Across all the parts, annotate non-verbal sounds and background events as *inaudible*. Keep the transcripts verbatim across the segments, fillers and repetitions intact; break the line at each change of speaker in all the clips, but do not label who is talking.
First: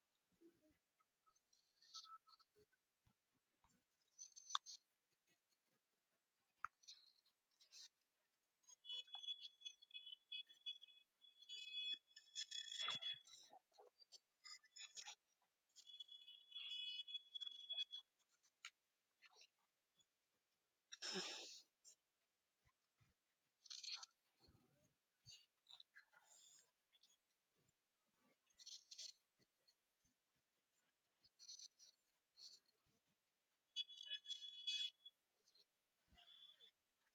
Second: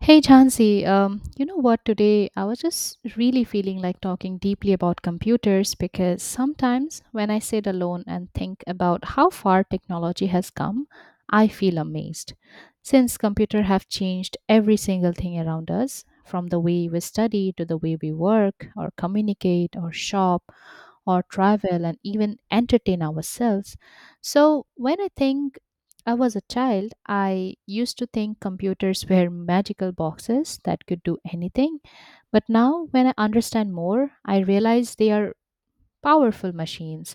Hey Jansi, um, you know what? Today I was just really feeling like talking deeply about computers because sometimes when I sit alone and think about how far technology has come, I feel amazed. Since computers have changed every single thing around us, from the way we study to the way we work or communicate or shop or travel and even entertain ourselves. So when I think I was a child, I used to think computers were magical boxes that could do anything. But now, when I understand more, I realize they are powerful machines,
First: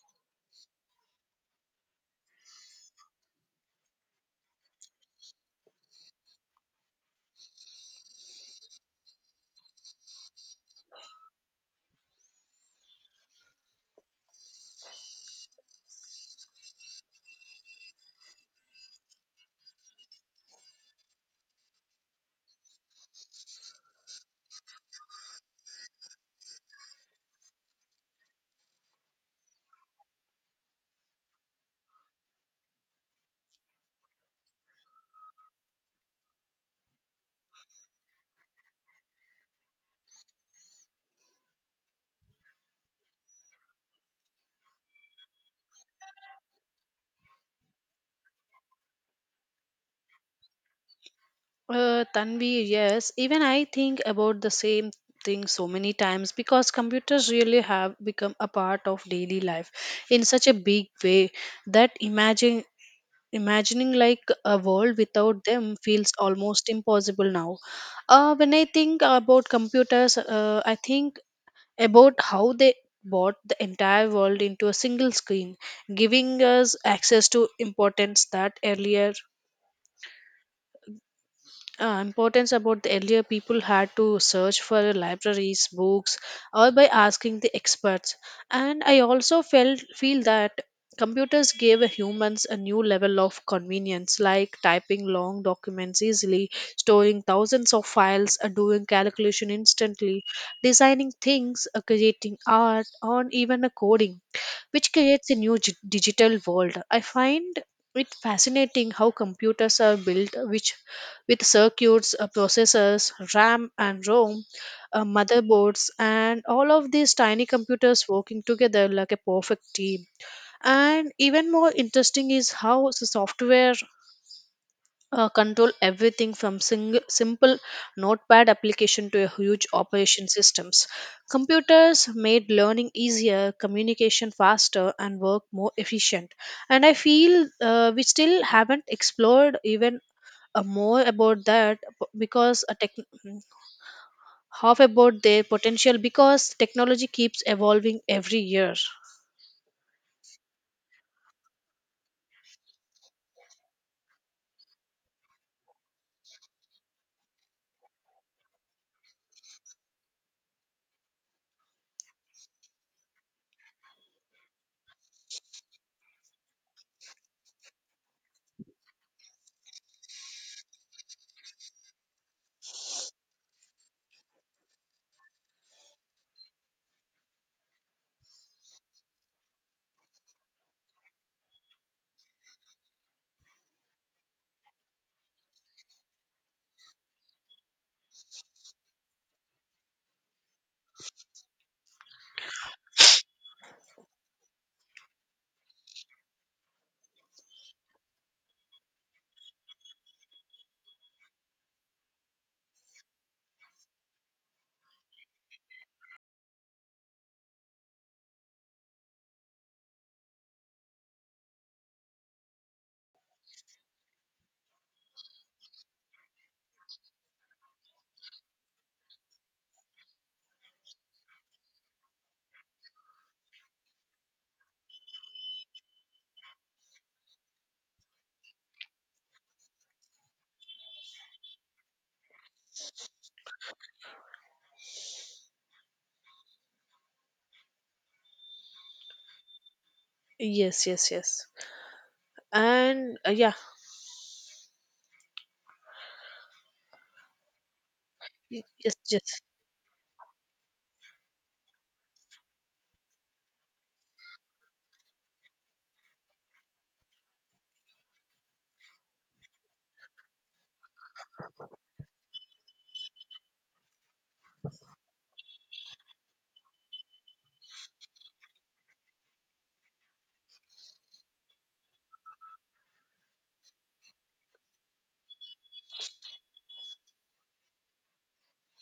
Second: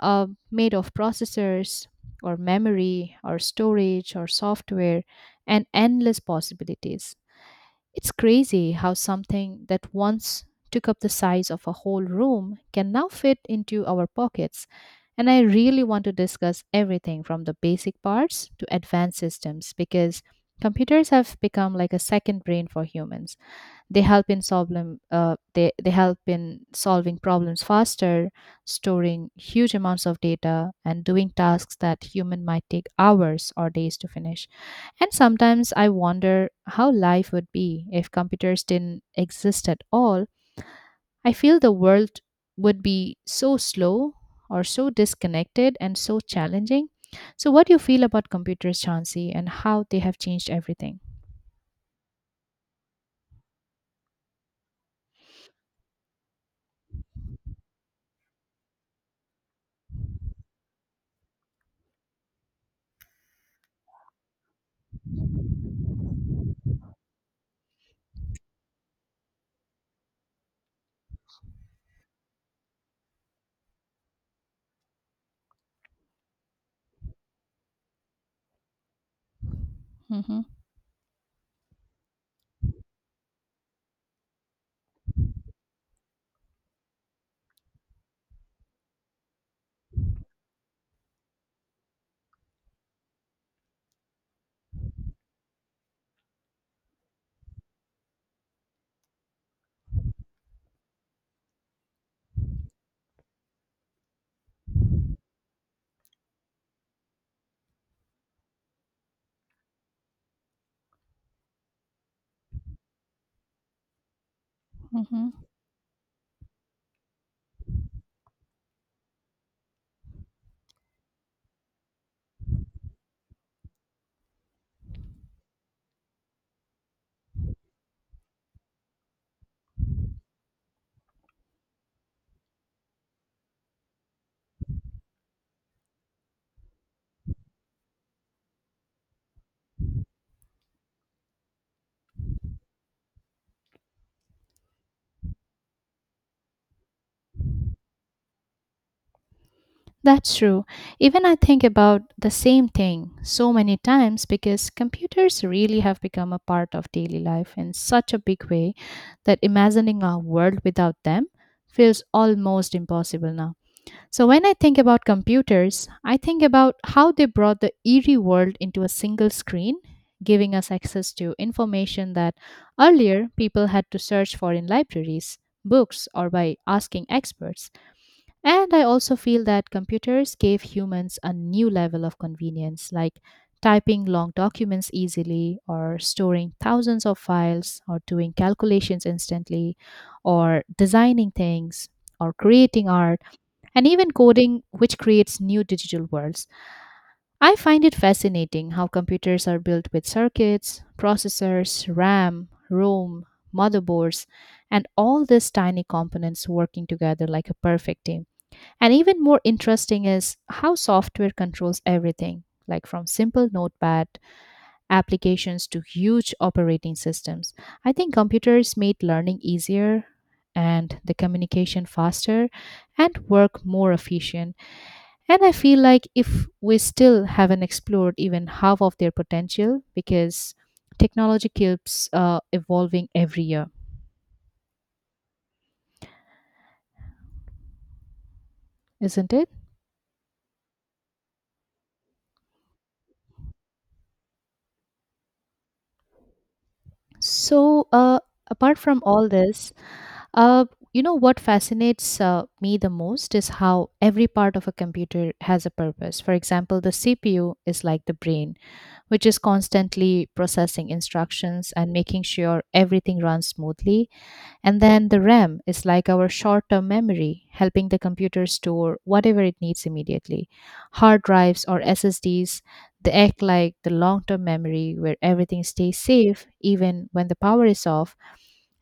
uh, made of processors or memory or storage or software and endless possibilities. It's crazy how something that once took up the size of a whole room can now fit into our pockets. And I really want to discuss everything from the basic parts to advanced systems because computers have become like a second brain for humans. They help in solving uh, they, they help in solving problems faster, storing huge amounts of data and doing tasks that human might take hours or days to finish. And sometimes I wonder how life would be if computers didn't exist at all. I feel the world would be so slow or so disconnected and so challenging. So what do you feel about computers, Chauncey, and how they have changed everything?
Uh, Tanvi, yes. Even I think about the same thing so many times because computers really have become a part of daily life in such a big way that imagine imagining like a world without them feels almost impossible now. Uh, when I think about computers, uh, I think about how they brought the entire world into a single screen, giving us access to importance that earlier
hmm
uh, importance about the earlier people had to search for libraries books or by asking the experts. And I also felt feel that computers gave humans a new level of convenience, like typing long documents easily, storing thousands of files, uh, doing calculation instantly, designing things, uh, creating art, or even a coding which creates a new gi- digital world. I find it fascinating how computers are built, which with circuits, uh, processors, RAM and ROM, uh,
hmm
motherboards, and all of these tiny computers working together like a perfect team. And even more interesting is how the software uh, control everything from sing- simple notepad application to a huge operation systems. Computers made learning easier, communication faster, and work more efficient. And I feel uh, we still haven't explored even uh, more about that b- because a tech- mm, half about their potential because technology keeps evolving every year.
That's true. Even I think about the same thing so many times because computers really have become a part of daily life in such a big way that imagining a world without them feels almost impossible now. So when I think about computers, I think about how they brought the eerie world into a single screen, giving us access to information that earlier people had to search for in libraries, books, or by asking experts. And I also feel that computers gave humans a new level of convenience, like typing long documents easily, or storing thousands of files, or doing calculations instantly, or designing things, or creating art, and even coding, which creates new digital worlds. I find it fascinating how computers are built with circuits, processors, RAM, ROM, motherboards, and all these tiny components working together like a perfect team. And even more interesting is how software controls everything, like from simple notepad applications to huge operating systems. I think computers made learning easier and the communication faster and work more efficient. And I feel like if we still haven't explored even half of their potential because technology keeps uh, evolving every year, isn't it?
Yes, yes, yes. And uh, yeah,
So, uh,
y-
apart
yes,
from all
yes.
this, Uh, you know what fascinates uh, me the most is how every part of a computer has a purpose. For example, the C P U is like the brain, which is constantly processing instructions and making sure everything runs smoothly. And then the RAM is like our short term memory, helping the computer store whatever it needs immediately. Hard drives or S S Ds, they act like the long term memory where everything stays safe even when the power is off.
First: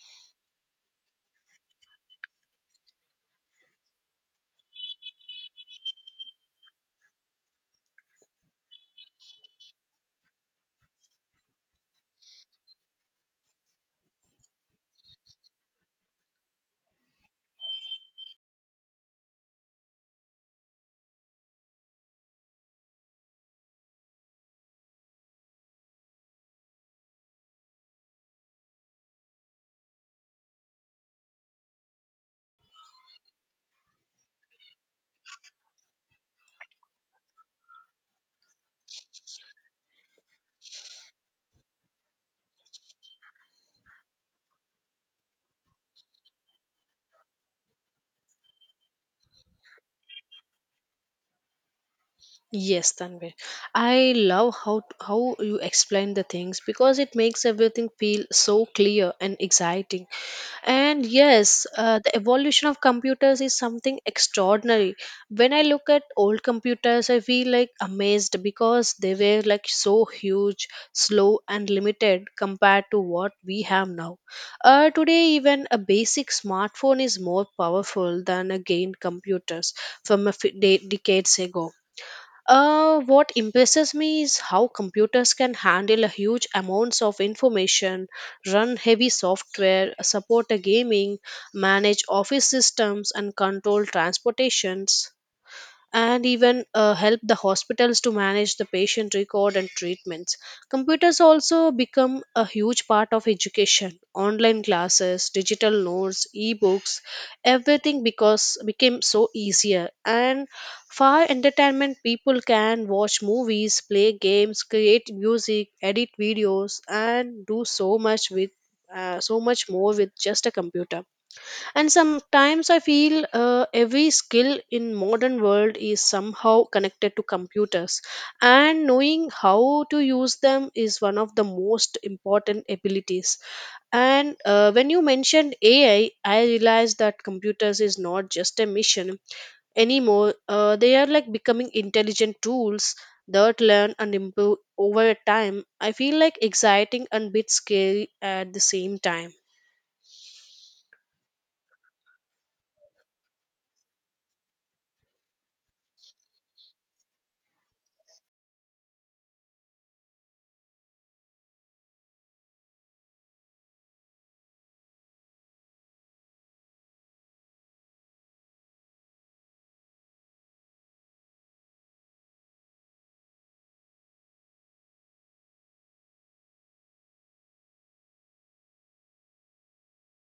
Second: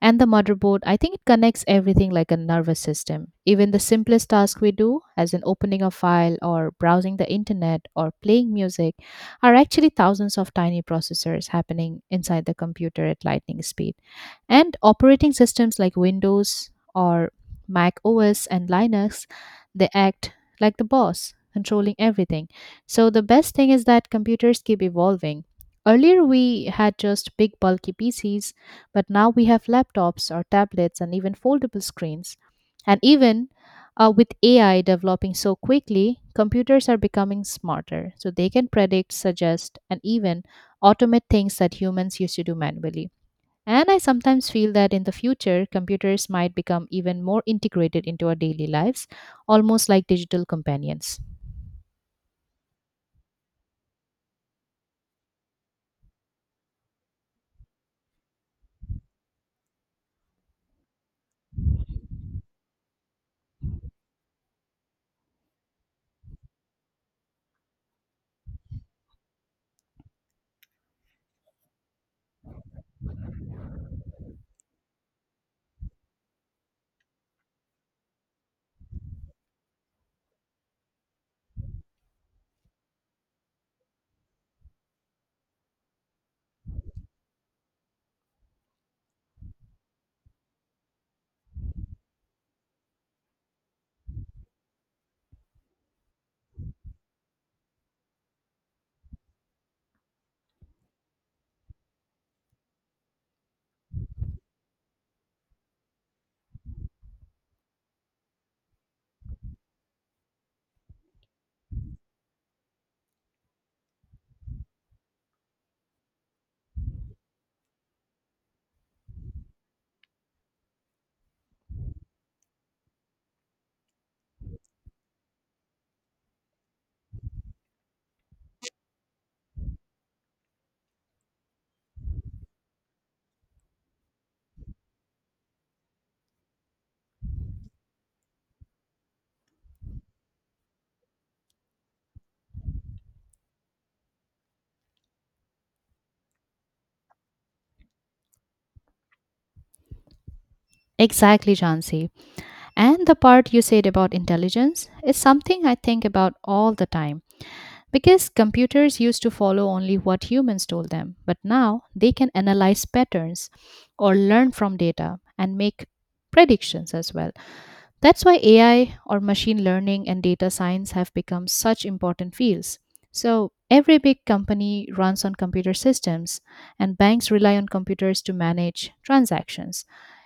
And the motherboard, I think it connects everything like a nervous system. Even the simplest task we do, as in opening a file or browsing the internet or playing music, are actually thousands of tiny processors happening inside the computer at lightning speed. And operating systems like Windows or Mac O S and Linux, they act like the boss, controlling everything. So the best thing is that computers keep evolving. Earlier, we had just big, bulky P Cs, but now we have laptops or tablets and even foldable screens. And even uh, with A I developing so quickly, computers are becoming smarter. So they can predict, suggest, and even automate things that humans used to do manually. And I sometimes feel that in the future, computers might become even more integrated into our daily lives, almost like digital companions.
Yes, Tanvir. I love how how you explain the things because it makes everything feel so clear and exciting. And yes, uh, the evolution of computers is something extraordinary. When I look at old computers, I feel like amazed because they were like so huge, slow, and limited compared to what we have now. Uh, today, even a basic smartphone is more powerful than a gained computers from a f- de- decades ago. Uh, what impresses me is how computers can handle a huge amounts of information, run heavy software, support a gaming, manage office systems, and control transportations, and even uh, help the hospitals to manage the patient record and treatments. Computers also become a huge part of education. Online classes, digital notes, e-books, everything because became so easier. And for entertainment people can watch movies, play games, create music, edit videos, and do so much with uh, so much more with just a computer. And sometimes i feel uh, every skill in modern world is somehow connected to computers, and knowing how to use them is one of the most important abilities. And uh, when you mentioned ai, i realized that computers is not just a mission anymore. Uh, they are like becoming intelligent tools that learn and improve over time. I feel like exciting and bit scary at the same time.
Exactly, Jansi. And the part you said about intelligence is something I think about all the time because computers used to follow only what humans told them, but now they can analyze patterns or learn from data and make predictions as well. That's why A I or machine learning and data science have become such important fields. So, every big company runs on computer systems, and banks rely on computers to manage transactions.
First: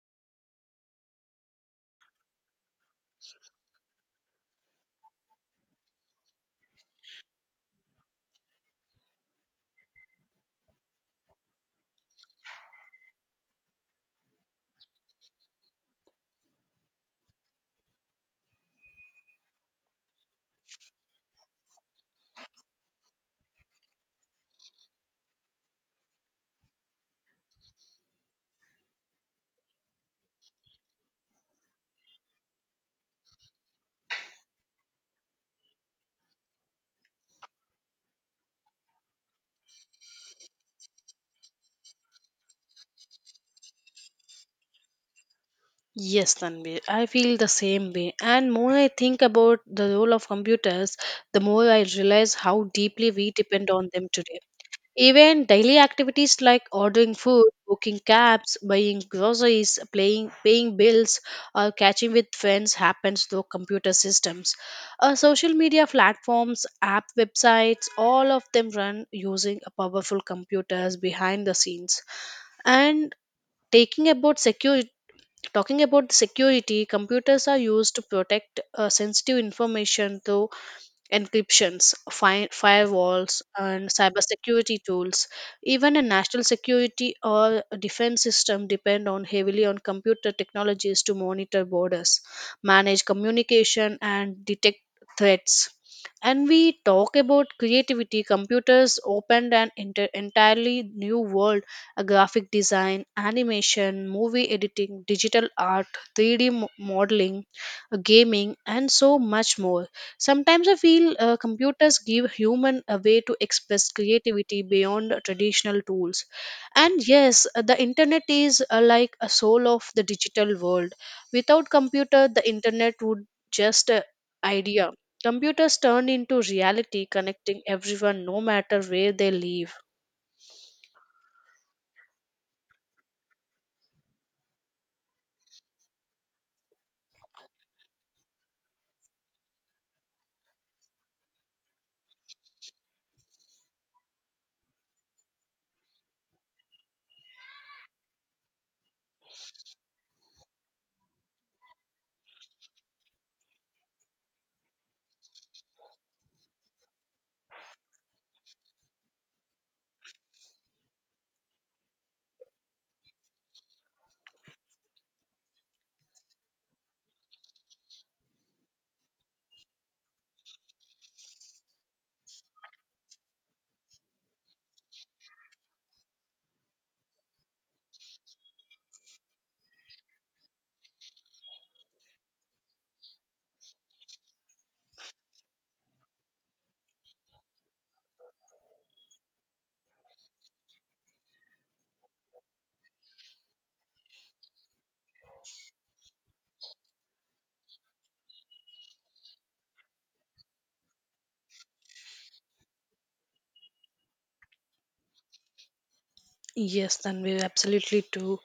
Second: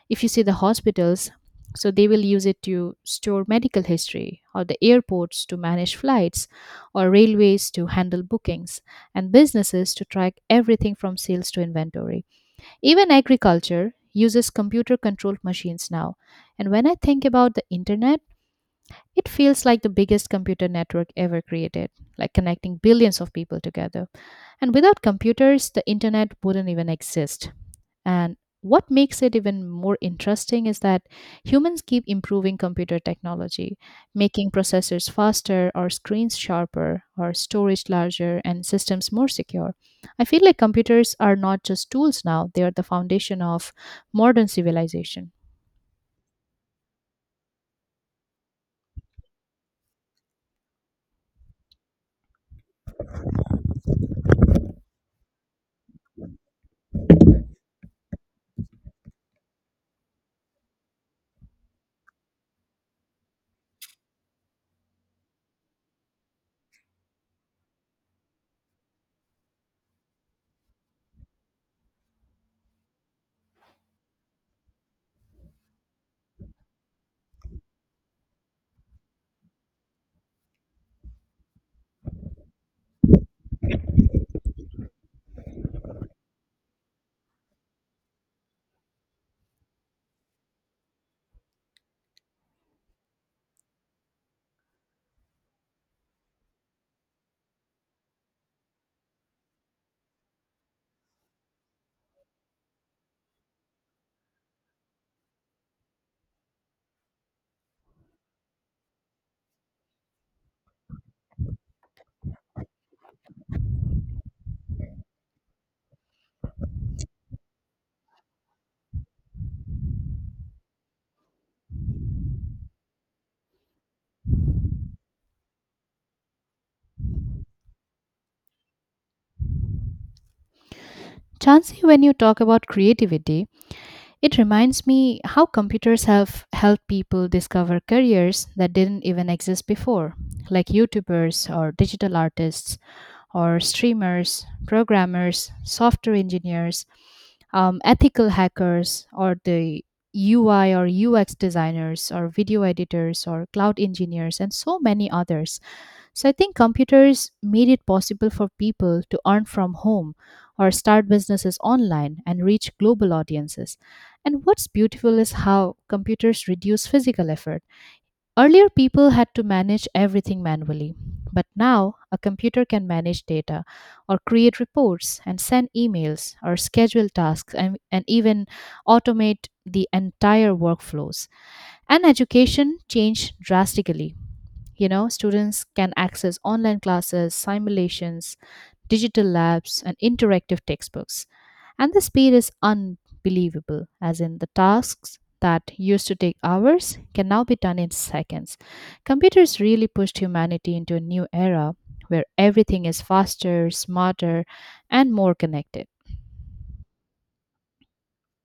If you see the hospitals, so they will use it to store medical history, or the airports to manage flights, or railways to handle bookings, and businesses to track everything from sales to inventory. Even agriculture uses computer controlled machines now. And when I think about the internet, it feels like the biggest computer network ever created, like connecting billions of people together. And without computers, the internet wouldn't even exist. And what makes it even more interesting is that humans keep improving computer technology, making processors faster or screens sharper or storage larger and systems more secure. I feel like computers are not just tools now, they are the foundation of modern civilization.
Yes, Tanvi, I feel the same way. And more I think about the role of computers, the more I realize how deeply we depend on them today. Even daily activities like ordering food, booking cabs, buying groceries, playing, paying bills, or catching with friends happens through computer systems. Uh, social media platforms, app websites, all of them run using a powerful computers behind the scenes. And taking about security Talking about the security, computers are used to protect uh, sensitive information through encryptions, fi- firewalls, and cybersecurity tools. Even a national security or defense system depend on heavily on computer technologies to monitor borders, manage communication, and detect threats. And we talk about creativity. Computers opened an enter- entirely new world: a graphic design, animation, movie editing, digital art, three D mo- modeling, gaming, and so much more. Sometimes I feel uh, computers give human a way to express creativity beyond traditional tools. And yes, uh, the internet is uh, like a soul of the digital world. Without computer, the internet would just uh, idea. Computers turn into reality, connecting everyone no matter where they live.
Chansey, when you talk about creativity, it reminds me how computers have helped people discover careers that didn't even exist before, like YouTubers or digital artists or streamers, programmers, software engineers, um, ethical hackers, or the U I or U X designers, or video editors, or cloud engineers, and so many others. So I think computers made it possible for people to earn from home or start businesses online and reach global audiences. And what's beautiful is how computers reduce physical effort. Earlier, people had to manage everything manually, but now a computer can manage data or create reports and send emails or schedule tasks, and, and even automate the entire workflows. And education changed drastically. You know, students can access online classes, simulations, digital labs, and interactive textbooks. And the speed is unbelievable, as in the tasks that used to take hours can now be done in seconds. Computers really pushed humanity into a new era where everything is faster, smarter, and more connected.
Yes, Tanvi, absolutely too.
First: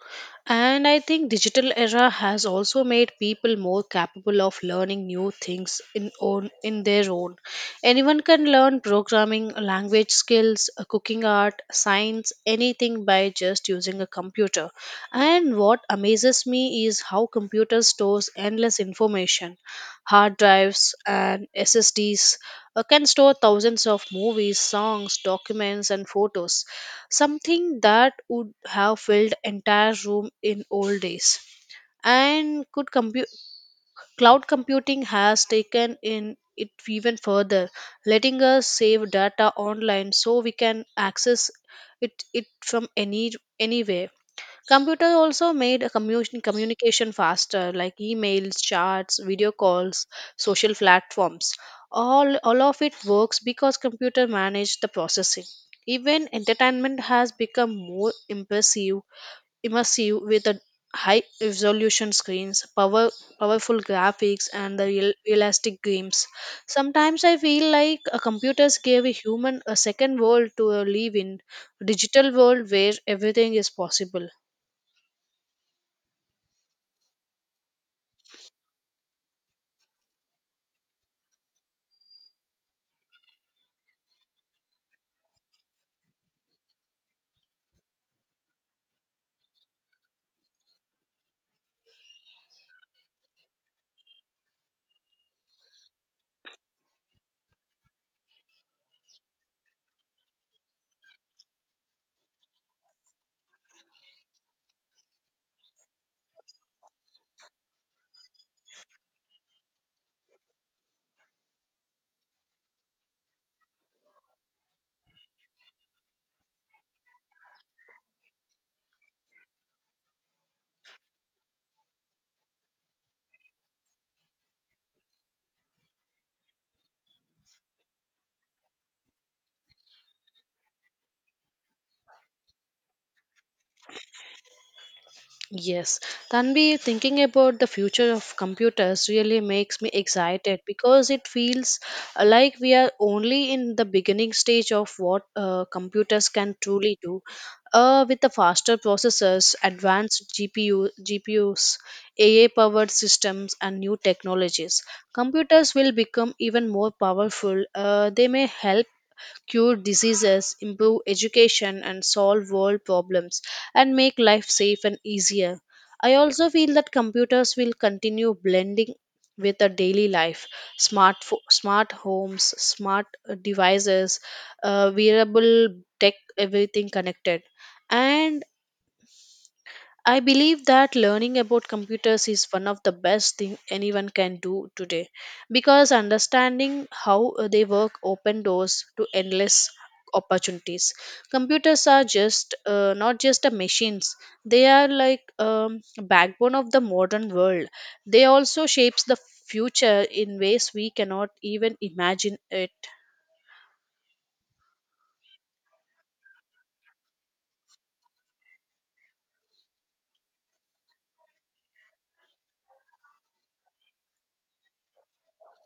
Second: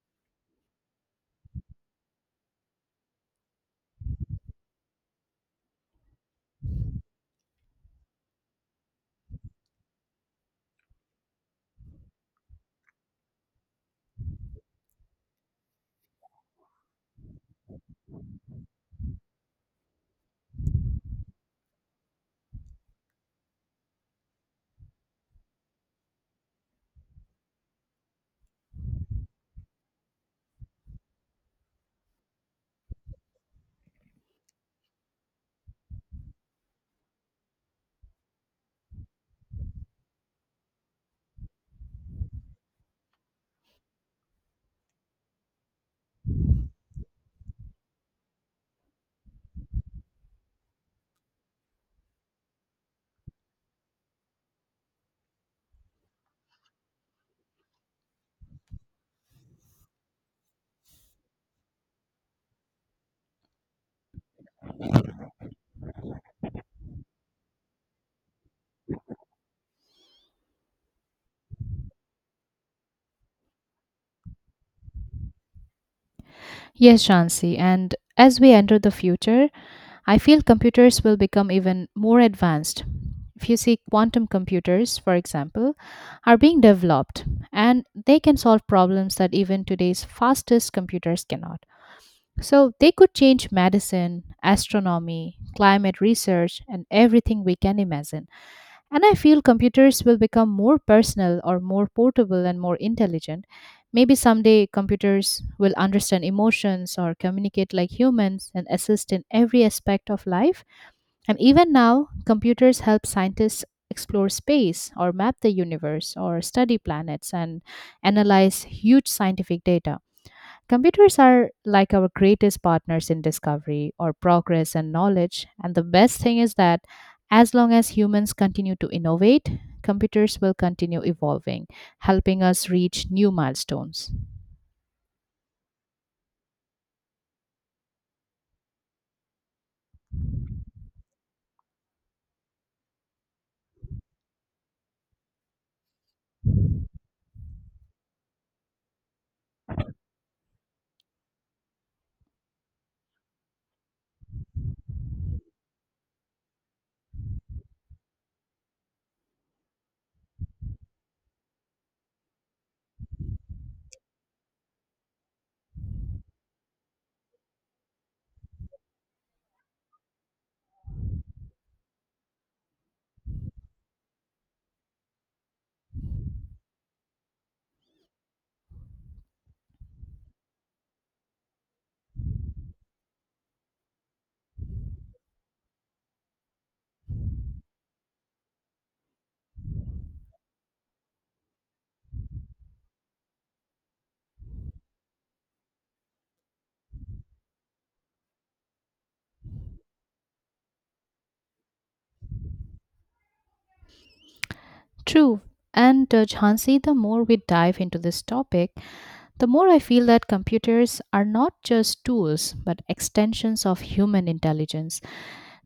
And I think digital era has also made people more capable of learning new things in own in their own. Anyone can learn programming, language skills, uh, cooking art, science, anything by just using a computer. And what amazes me is how computer stores endless information. Hard drives and S S Ds uh, can store thousands of movies, songs, documents, and photos, something that would have filled entire room in old days. And could compu- cloud computing has taken in it even further, letting us save data online so we can access it, it from any anywhere. Computer also made a commu- communication faster, like emails, chats, video calls, social platforms. All, all of it works because computer managed the processing. Even entertainment has become more impressive, immersive with the high resolution screens, power, powerful graphics, and the real, realistic games. Sometimes I feel like uh, computers gave a human a second world to uh, live in, digital world where everything is possible.
Yes, Shansi. And as we enter the future, I feel computers will become even more advanced. If you see, quantum computers, for example, are being developed and they can solve problems that even today's fastest computers cannot. So they could change medicine, astronomy, climate research, and everything we can imagine. And I feel computers will become more personal or more portable and more intelligent. Maybe someday computers will understand emotions or communicate like humans and assist in every aspect of life. And even now, computers help scientists explore space or map the universe or study planets and analyze huge scientific data. Computers are like our greatest partners in discovery or progress and knowledge. And the best thing is that as long as humans continue to innovate, computers will continue evolving, helping us reach new milestones.
Yes, Tanvi, thinking about the future of computers really makes me excited because it feels uh, like we are only in the beginning stage of what uh, computers can truly do. Uh, with the faster processors, advanced GPU, G P Us, A I-powered systems, and new technologies, computers will become even more powerful. Uh, they may help cure diseases, improve education, and solve world problems, and make life safe and easier. I also feel that computers will continue blending with our daily life. Smart, fo- smart homes, smart uh, devices, uh, wearable tech, everything connected. And I believe that learning about computers is one of the best thing anyone can do today because understanding how uh, they work open doors to endless opportunities. Computers are just uh, not just a machines. They are like um, backbone of the modern world. They also shapes the future in ways we cannot even imagine it.
True. And uh, Jhansi, the more we dive into this topic, the more I feel that computers are not just tools but extensions of human intelligence.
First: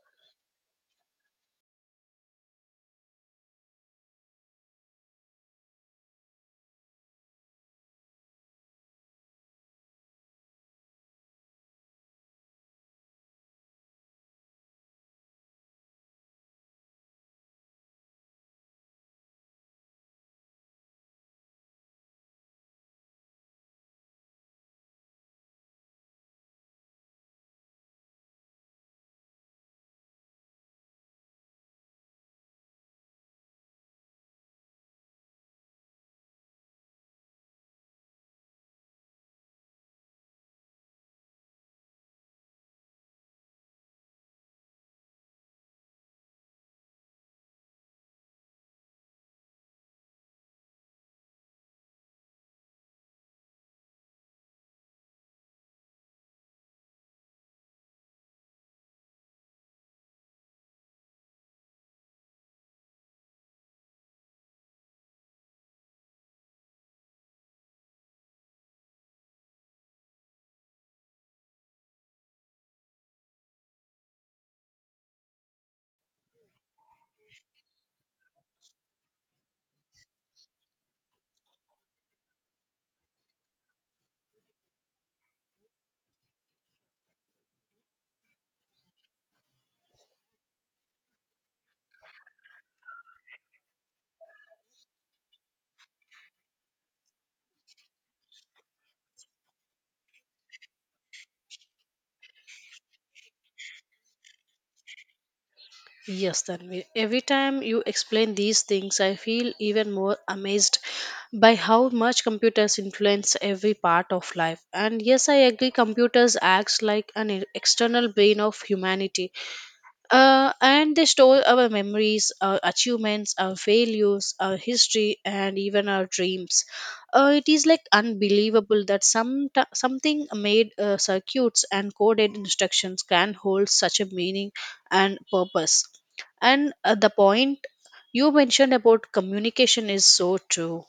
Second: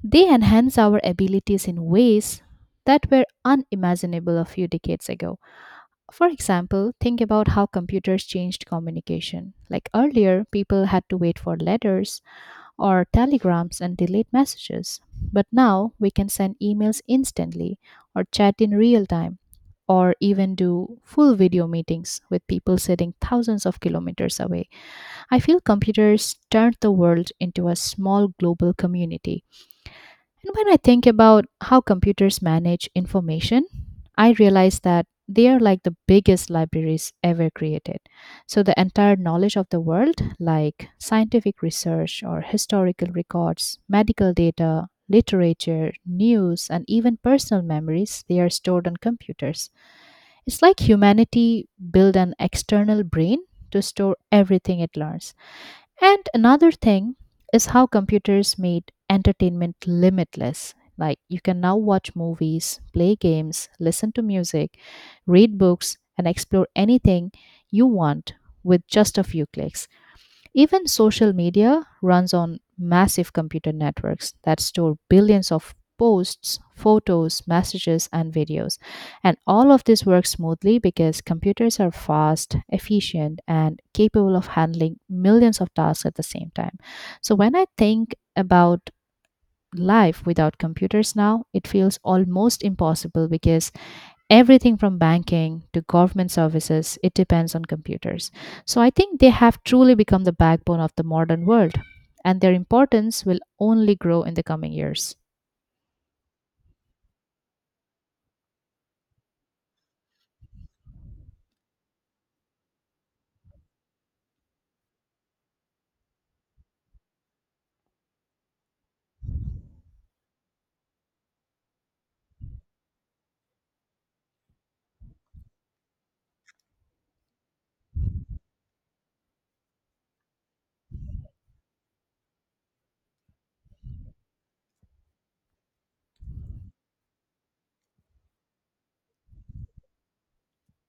They enhance our abilities in ways that were unimaginable a few decades ago. For example, think about how computers changed communication. Like earlier, people had to wait for letters or telegrams and delayed messages. But now we can send emails instantly or chat in real time or even do full video meetings with people sitting thousands of kilometers away. I feel computers turned the world into a small global community. And when I think about how computers manage information, I realize that they are like the biggest libraries ever created. So, the entire knowledge of the world, like scientific research or historical records, medical data, literature, news, and even personal memories, they are stored on computers. It's like humanity built an external brain to store everything it learns. And another thing is how computers made entertainment limitless. Like you can now watch movies, play games, listen to music, read books, and explore anything you want with just a few clicks. Even social media runs on massive computer networks that store billions of posts, photos, messages, and videos. And all of this works smoothly because computers are fast, efficient, and capable of handling millions of tasks at the same time. So when I think about life without computers now, it feels almost impossible because everything from banking to government services it depends on computers. So I think they have truly become the backbone of the modern world, and their importance will only grow in the coming years.
Yes, Tanvi. Every time you explain these things, I feel even more amazed by how much computers influence every part of life. And yes, I agree, computers acts like an e- external brain of humanity. Uh, and they store our memories, our achievements, our failures, our history, and even our dreams. Uh, it is like unbelievable that some something made uh, circuits and coded instructions can hold such a meaning and purpose. And uh, the point you mentioned about communication is so true.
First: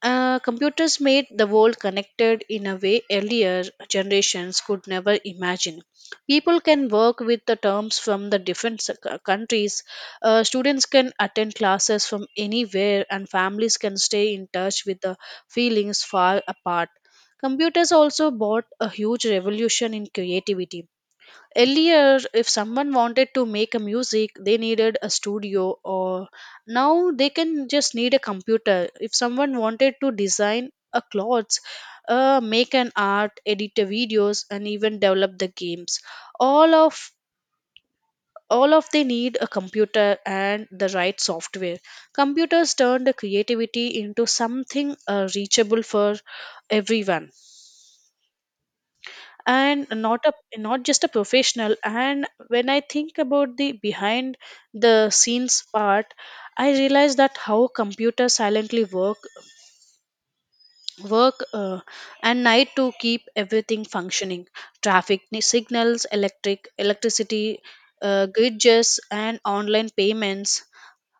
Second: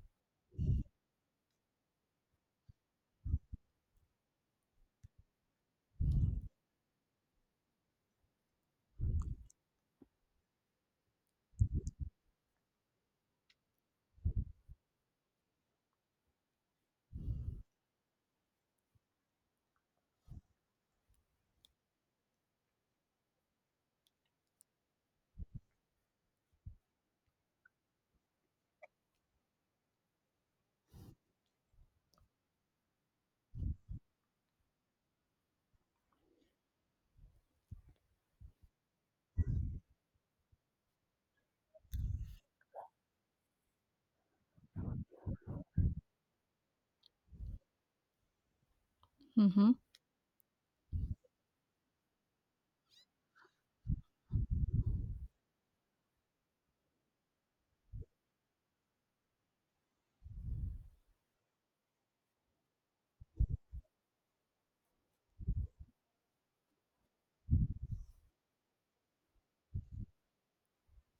uh, Computers made the world connected in a way earlier generations could never imagine. People can work with the terms from the different s- c- countries. Uh, students can attend classes from anywhere, and families can stay in touch with the feelings far apart. Computers also brought a huge revolution in creativity. Earlier, if someone wanted to make a music they needed a studio, or now they can just need a computer. If someone wanted to design a clothes, uh, make an art, edit the videos, and even develop the games, all of all of they need a computer and the right software. Computers turn the creativity into something uh, reachable for everyone,
hmm
and not a not just a professional. And when i think about the behind the scenes part, i realize that how computers silently work work uh, and night to keep everything functioning: traffic ni- signals, electric electricity uh, grids, and online payments,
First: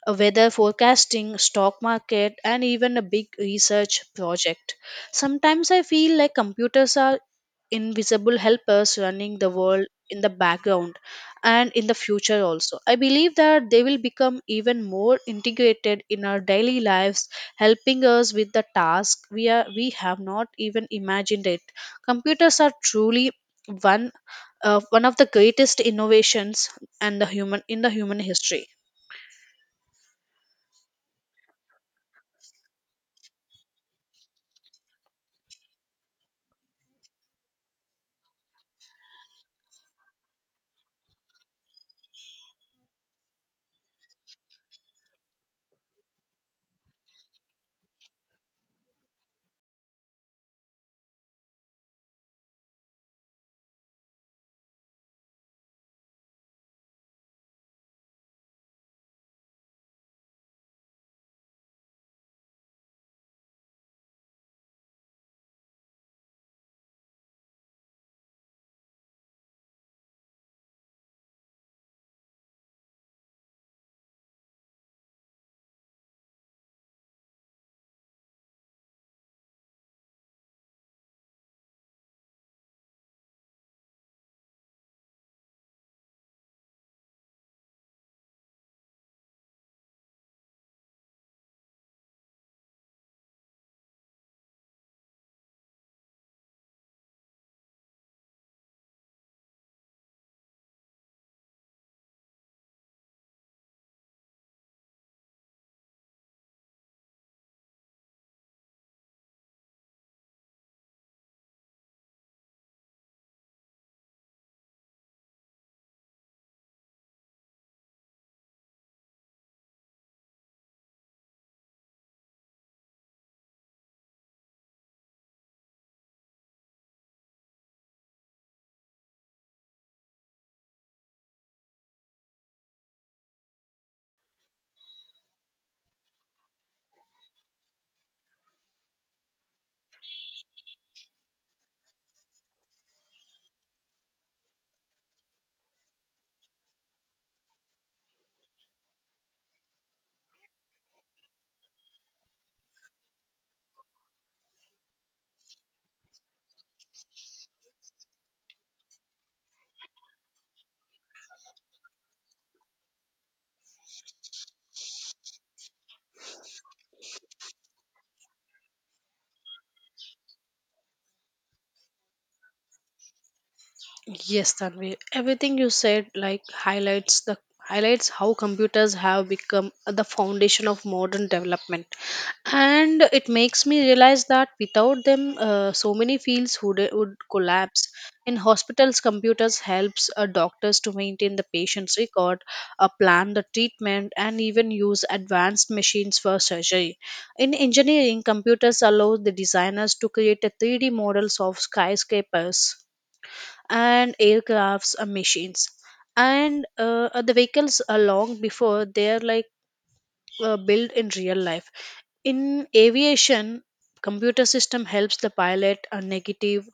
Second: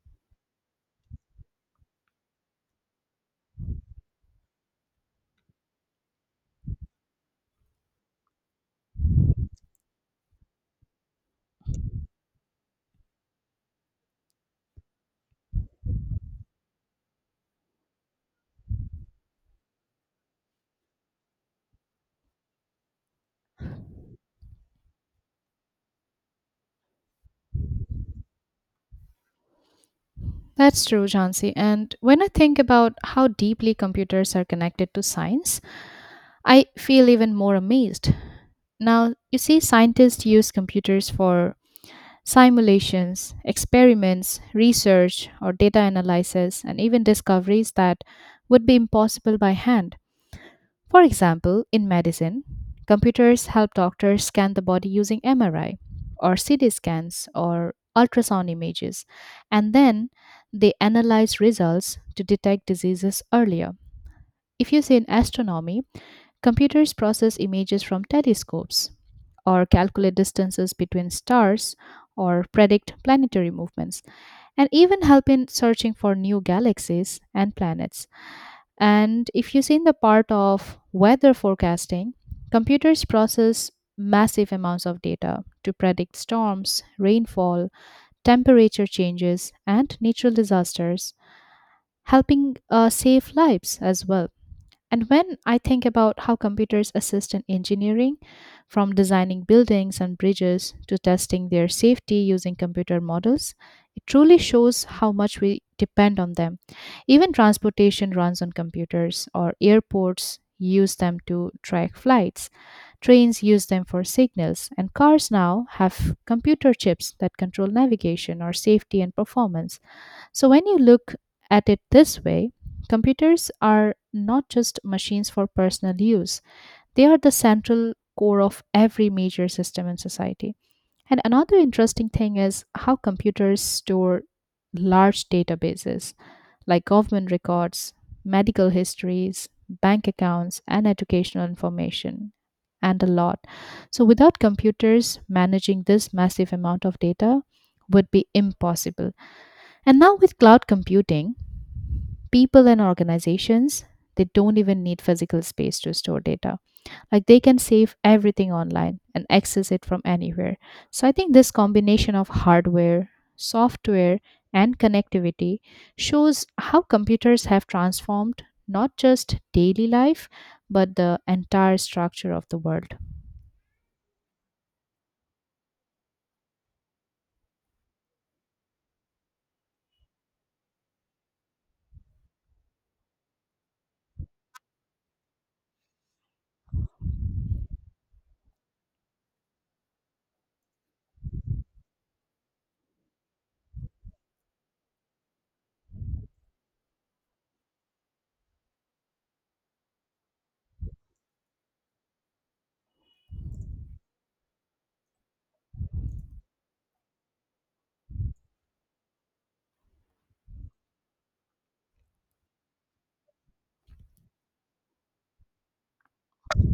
uh, weather forecasting, stock market, and even a big research project. Sometimes i feel like computers are invisible helpers running the world in the background. And in the future also i believe that they will become even more integrated in our daily lives, helping us with the task we are we have not even imagined it. Computers are truly one uh, one of the greatest innovations and the human in the human history.
That's true, Jhansi. And when I think about how deeply computers are connected to science, I feel even more amazed. Now, you see, scientists use computers for simulations, experiments, research, or data analysis, and even discoveries that would be impossible by hand. For example, in medicine, computers help doctors scan the body using M R I, or C T scans, or ultrasound images, and then they analyze results to detect diseases earlier. If you say in astronomy, computers process images from telescopes, or calculate distances between stars, or predict planetary movements, and even help in searching for new galaxies and planets. And if you've seen the part of weather forecasting, computers process massive amounts of data to predict storms, rainfall, temperature changes, and natural disasters, helping uh, save lives as well. And when I think about how computers assist in engineering, from designing buildings and bridges to testing their safety using computer models, it truly shows how much we depend on them. Even transportation runs on computers, or airports use them to track flights, trains use them for signals, and cars now have computer chips that control navigation or safety and performance. So, when you look at it this way, computers are not just machines for personal use, they are the central core of every major system in society. And another interesting thing is how computers store large databases like government records, medical histories, bank accounts, and educational information, and a lot. So, without computers, managing this massive amount of data would be impossible, and now with cloud computing, people and organizations they don't even need physical space to store data. Like they can save everything online and access it from anywhere. So I think this combination of hardware, software and connectivity shows how computers have transformed not just daily life but the entire structure of the world.
Yes, Tanvi. Everything you said like highlights the highlights how computers have become the foundation of modern development, and it makes me realize that without them, uh, so many fields would would collapse. In hospitals, computers helps uh, doctors to maintain the patient's record, uh, plan the treatment, and even use advanced machines for surgery. In engineering, computers allow the designers to create a three D models of skyscrapers and aircrafts and machines, and uh, uh, the vehicles are long before they're like uh, built in real life. In aviation, computer system helps the pilot a negative,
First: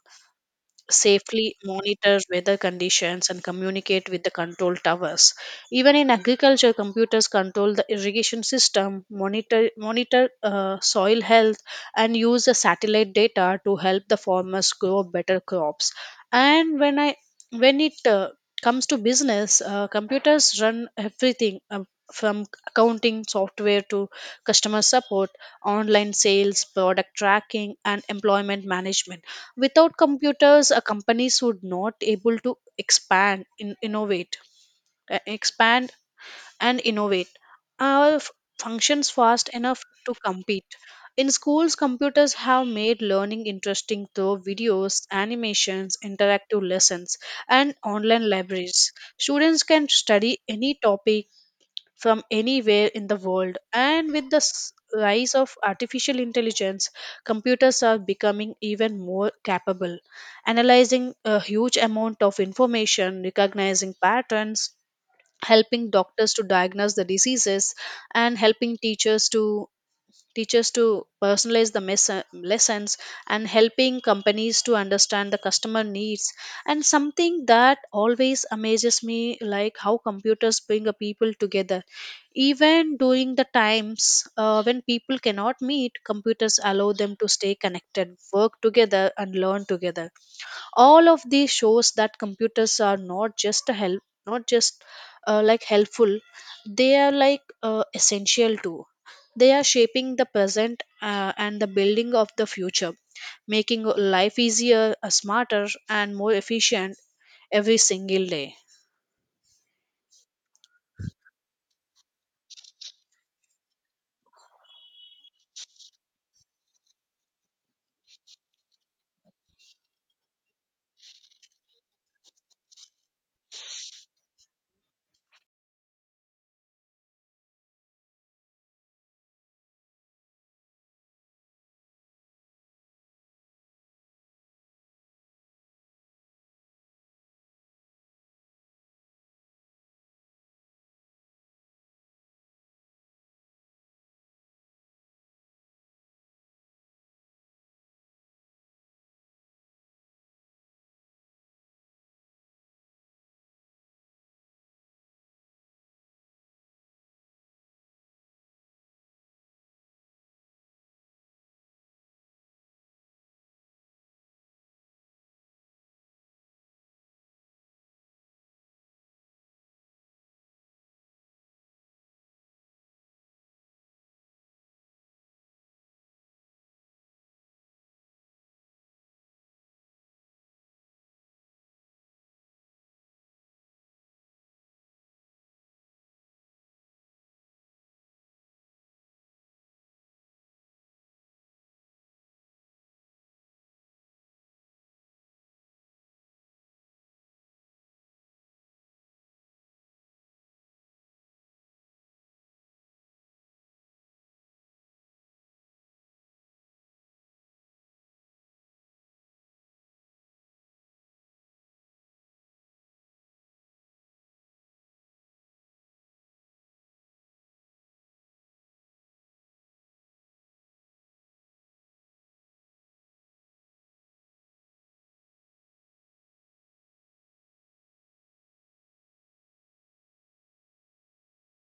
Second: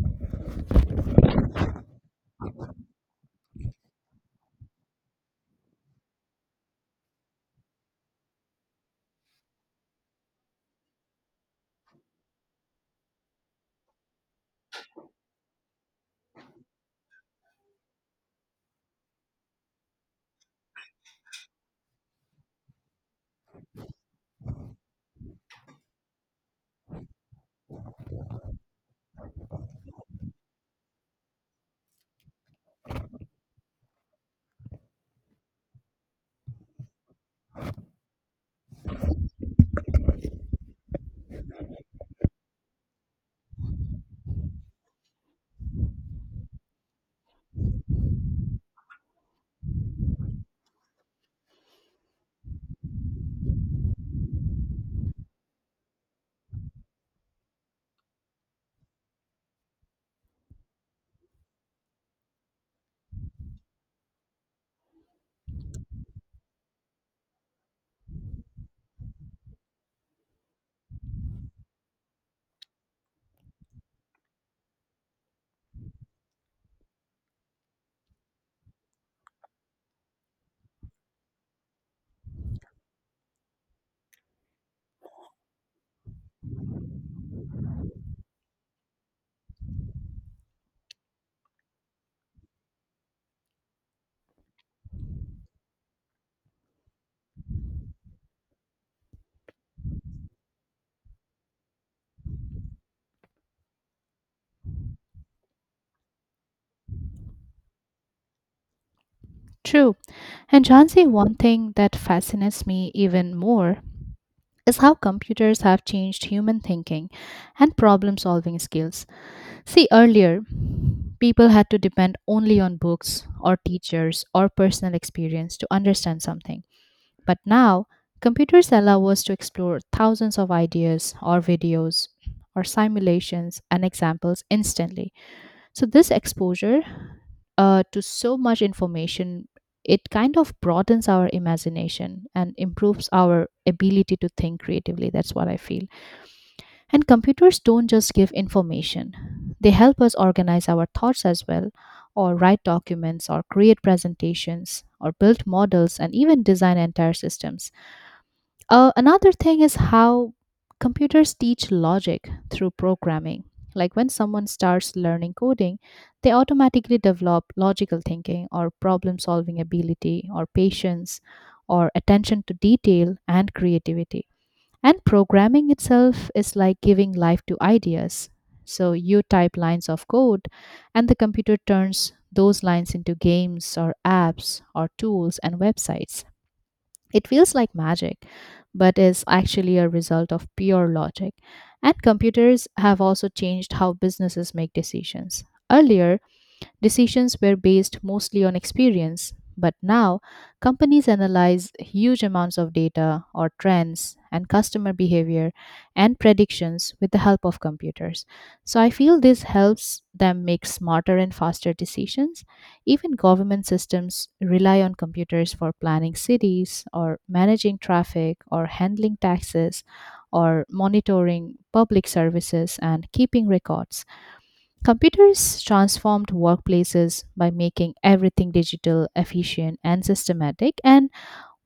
safely monitor weather conditions and communicate with the control towers. Even in agriculture, computers control the irrigation system, monitor monitor uh, soil health, and use the satellite data to help the farmers grow better crops. And when I when it uh, comes to business, uh, computers run everything, um, from accounting software to customer support, online sales, product tracking, and employment management. Without computers, uh, companies would not able to expand, in, innovate, uh, expand and innovate. Our f- Functions fast enough to compete. In schools, computers have made learning interesting through videos, animations, interactive lessons, and online libraries. Students can study any topic from anywhere in the world. And with the s- rise of artificial intelligence, computers are becoming even more capable, analyzing a huge amount of information, recognizing patterns, helping doctors to diagnose the diseases, and helping teachers to teachers to personalize the mes- lessons, and helping companies to understand the customer needs. And something that always amazes me like how computers bring a people together even during the times uh, when people cannot meet, computers allow them to stay connected, work together, and learn together. All of these shows that computers are not just a help, not just uh, like helpful, they are like uh, essential too. They are shaping the present uh, and the building of the future, making life easier, uh, smarter, and more efficient every single day.
True. And Jansi, one thing that fascinates me even more is how computers have changed human thinking and problem solving skills. See, earlier, people had to depend only on books or teachers or personal experience to understand something. But now, computers allow us to explore thousands of ideas or videos or simulations and examples instantly. So this exposure uh, to so much information, it kind of broadens our imagination and improves our ability to think creatively. That's what I feel. And computers don't just give information, they help us organize our thoughts as well, or write documents, or create presentations, or build models, and even design entire systems. Uh, another thing is how computers teach logic through programming. Like when someone starts learning coding, they automatically develop logical thinking or problem solving ability or patience or attention to detail and creativity. And programming itself is like giving life to ideas. So you type lines of code, and the computer turns those lines into games or apps or tools and websites. It feels like magic, but is actually a result of pure logic. And computers have also changed how businesses make decisions. Earlier, decisions were based mostly on experience, but now companies analyze huge amounts of data or trends and customer behavior and predictions with the help of computers. So I feel this helps them make smarter and faster decisions. Even government systems rely on computers for planning cities or managing traffic or handling taxes or monitoring public services and keeping records. Computers transformed workplaces by making everything digital, efficient, and systematic. And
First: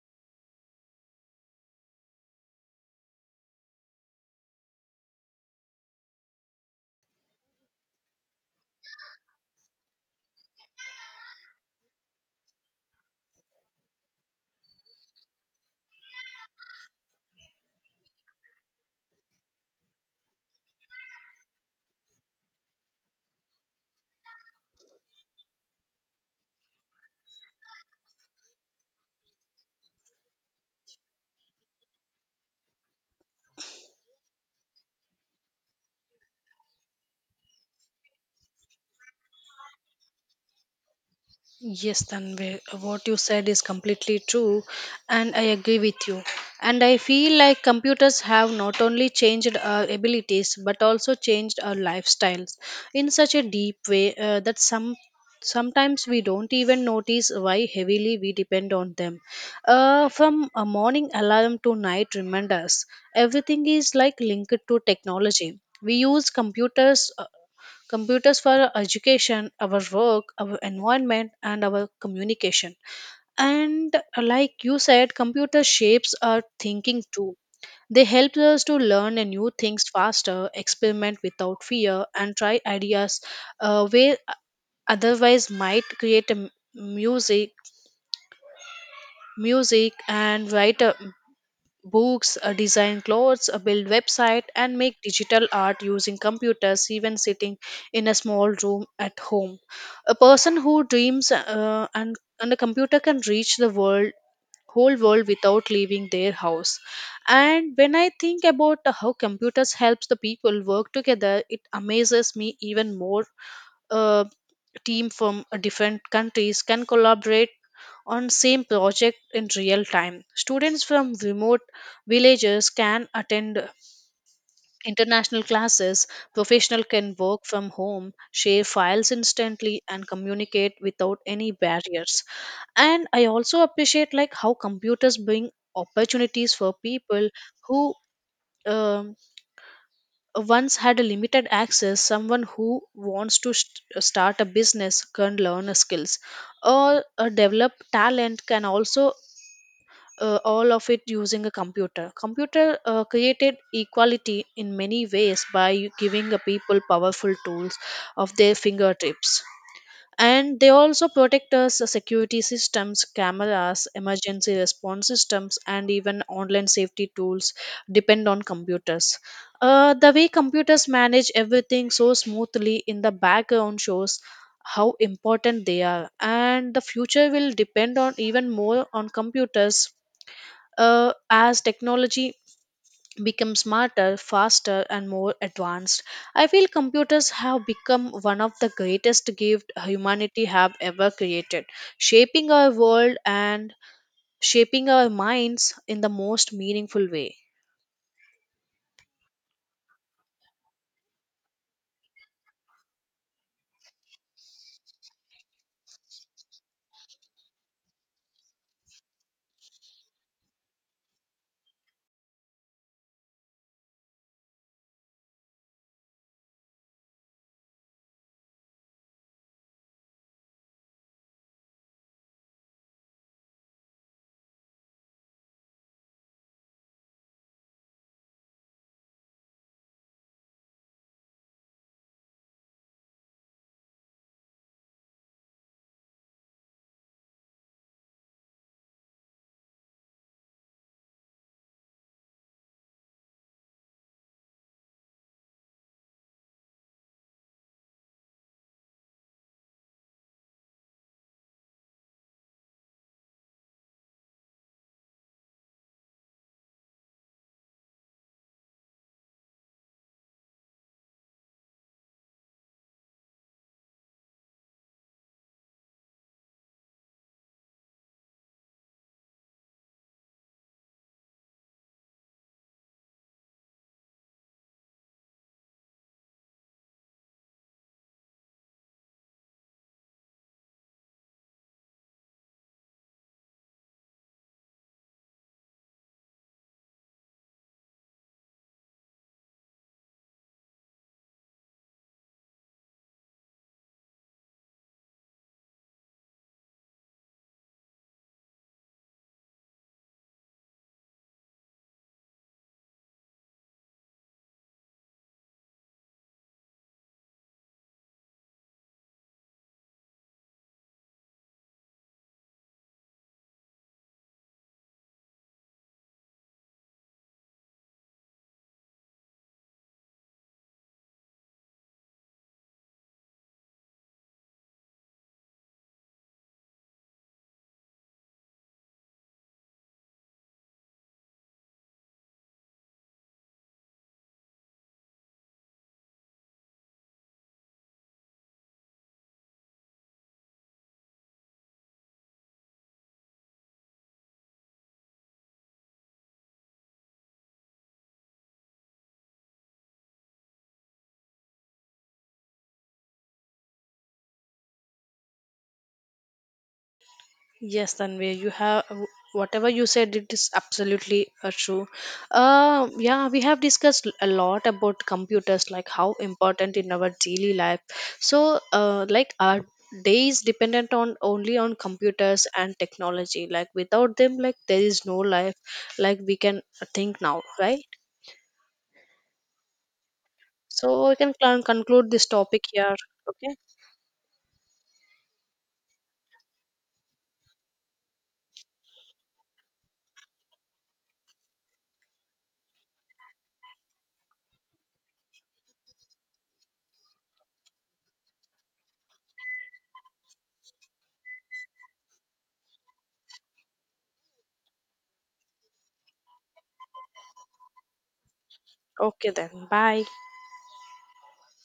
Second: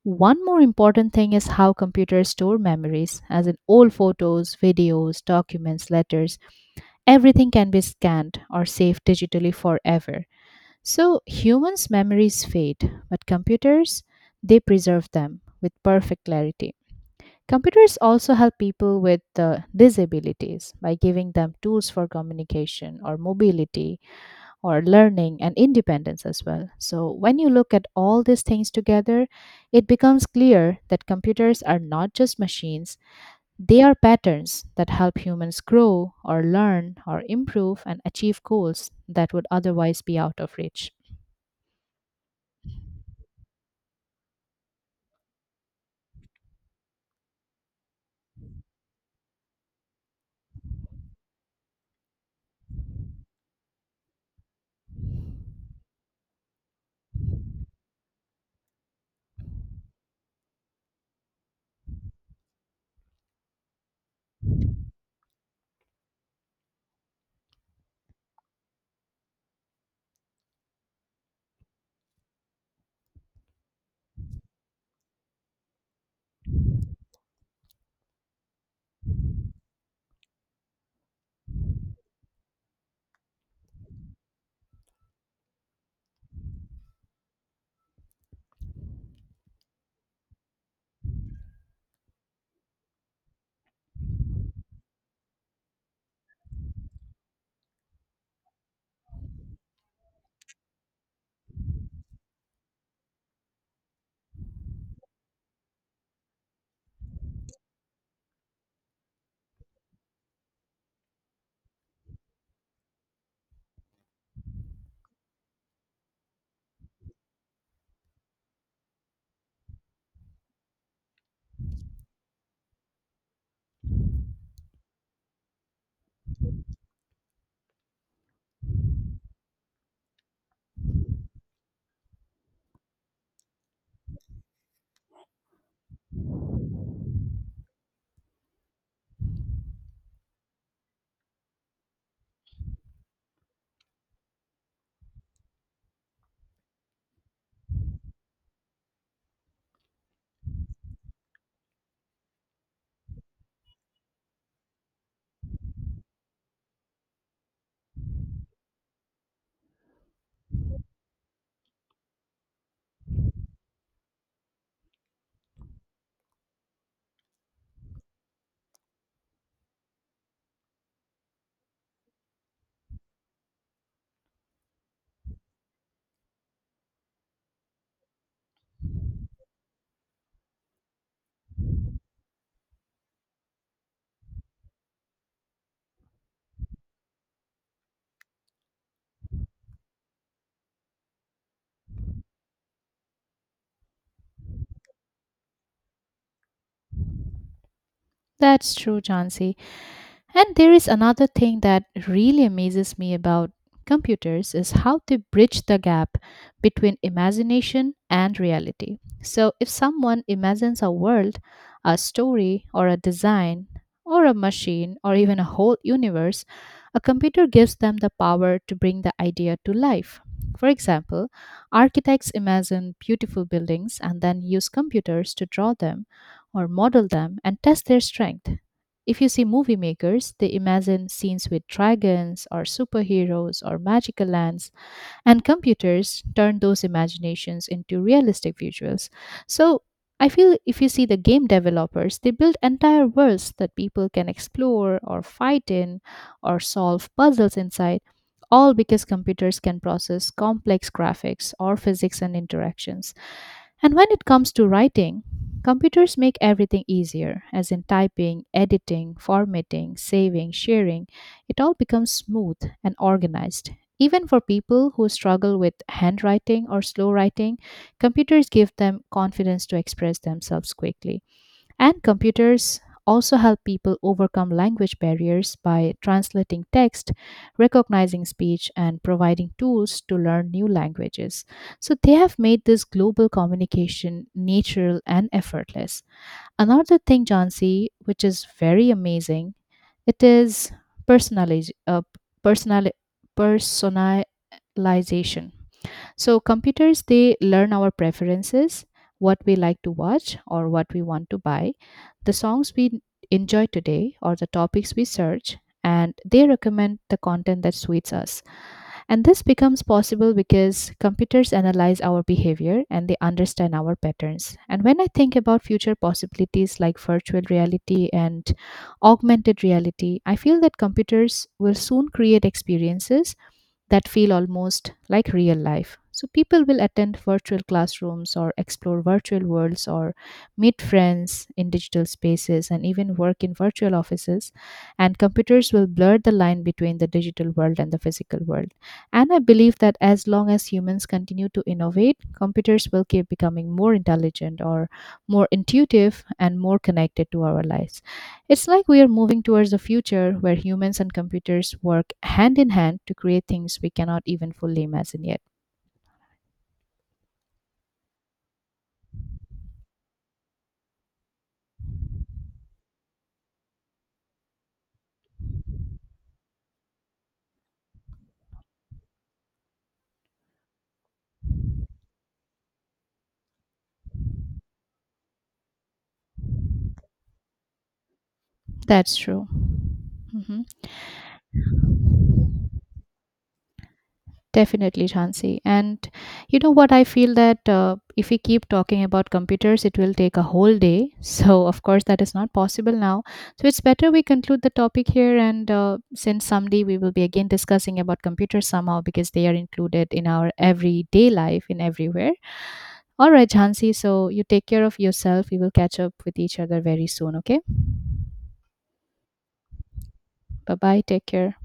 one more important thing is how computers store memories, as in old photos, videos, documents, letters, everything can be scanned or saved digitally forever. So humans' memories fade, but computers, they preserve them with perfect clarity. Computers also help people with uh, disabilities by giving them tools for communication or mobility or learning and independence as well. So, when you look at all these things together, it becomes clear that computers are not just machines, they are patterns that help humans grow or learn or improve and achieve goals that would otherwise be out of reach.
Yes, Tanvir, what you said is completely true, and I agree with you. And I feel like computers have not only changed our abilities but also changed our lifestyles in such a deep way uh, that some sometimes we don't even notice why heavily we depend on them. Uh, from a morning alarm to night reminders, everything is like linked to technology. We use computers uh, Computers for our education, our work, our environment, and our communication. And like you said, computer shapes our thinking too. They help us to learn and new things faster, experiment without fear, and try ideas uh, where otherwise might create a m- music, music, and write a books, uh, design clothes, uh, build website, and make digital art using computers even sitting in a small room at home. A person who dreams uh, and, and a computer can reach the world whole world without leaving their house. And when I think about how computers helps the people work together, it amazes me even more. Uh, Team from uh, different countries can collaborate on same project in real time. Students from remote villages can attend international classes. Professional can work from home, share files instantly, and communicate without any barriers. And I also appreciate like how computers bring opportunities for people who um, once had a limited access. Someone who wants to st- start a business can learn a skills, or uh, develop talent can also uh, all of it using a computer computer. uh, created equality in many ways by giving a people powerful tools of their fingertips. And they also protect us. Uh, security systems, cameras, emergency response systems, and even online safety tools depend on computers. Uh, the way computers manage everything so smoothly in the background shows how important they are, and the future will depend on even more on computers, uh, as technology become smarter, faster, and more advanced. I feel computers have become one of the greatest gifts humanity have ever created, shaping our world and shaping our minds in the most meaningful way.
That's true, Chansey. And there is another thing that really amazes me about computers is how they bridge the gap between imagination and reality. So if someone imagines a world, a story or a design or a machine or even a whole universe, a computer gives them the power to bring the idea to life. For example, architects imagine beautiful buildings and then use computers to draw them or model them and test their strength. If you see movie makers, they imagine scenes with dragons or superheroes or magical lands, and computers turn those imaginations into realistic visuals. So, I feel if you see the game developers, they build entire worlds that people can explore or fight in or solve puzzles inside, all because computers can process complex graphics or physics and interactions. And when it comes to writing, computers make everything easier, as in typing, editing, formatting, saving, sharing. It all becomes smooth and organized. Even for people who struggle with handwriting or slow writing, computers give them confidence to express themselves quickly. And computers also help people overcome language barriers by translating text, recognizing speech, and providing tools to learn new languages. So they have made this global communication natural and effortless. Another thing, Jansi, which is very amazing, it is personaliz- uh, personali- personalization. So computers they learn our preferences, what we like to watch or what we want to buy, the songs we enjoy today or the topics we search and they recommend the content that suits us. And this becomes possible because computers analyze our behavior and they understand our patterns. And when I think about future possibilities like virtual reality and augmented reality, I feel that computers will soon create experiences that feel almost like real life. So people will attend virtual classrooms or explore virtual worlds or meet friends in digital spaces and even work in virtual offices. And computers will blur the line between the digital world and the physical world. And I believe that as long as humans continue to innovate, computers will keep becoming more intelligent or more intuitive and more connected to our lives. It's like we are moving towards a future where humans and computers work hand in hand to create things we cannot even fully imagine yet.
Yes, Tanvir, you have whatever you said, it is absolutely uh, true. Uh, yeah, we have discussed a lot about computers, like how important in our daily life. So, uh, like our day is dependent on only on computers and technology. Like without them, like there is no life. Like we can think now, right?
That's true. Hmm.
So we can con- conclude this topic here. Okay.
Definitely, Jhansi. And you know what? I feel that uh, if we keep talking about computers, it will take a whole day. *laughs* So, of course, that is not possible now. So, it's better we conclude the topic here. And uh, since someday we will be again discussing about computers somehow because they are included in our everyday life in everywhere. All right, Jhansi. So, you take care of yourself. We will catch up with each other very soon. Okay.
Okay then. Bye.
Bye bye. Take care.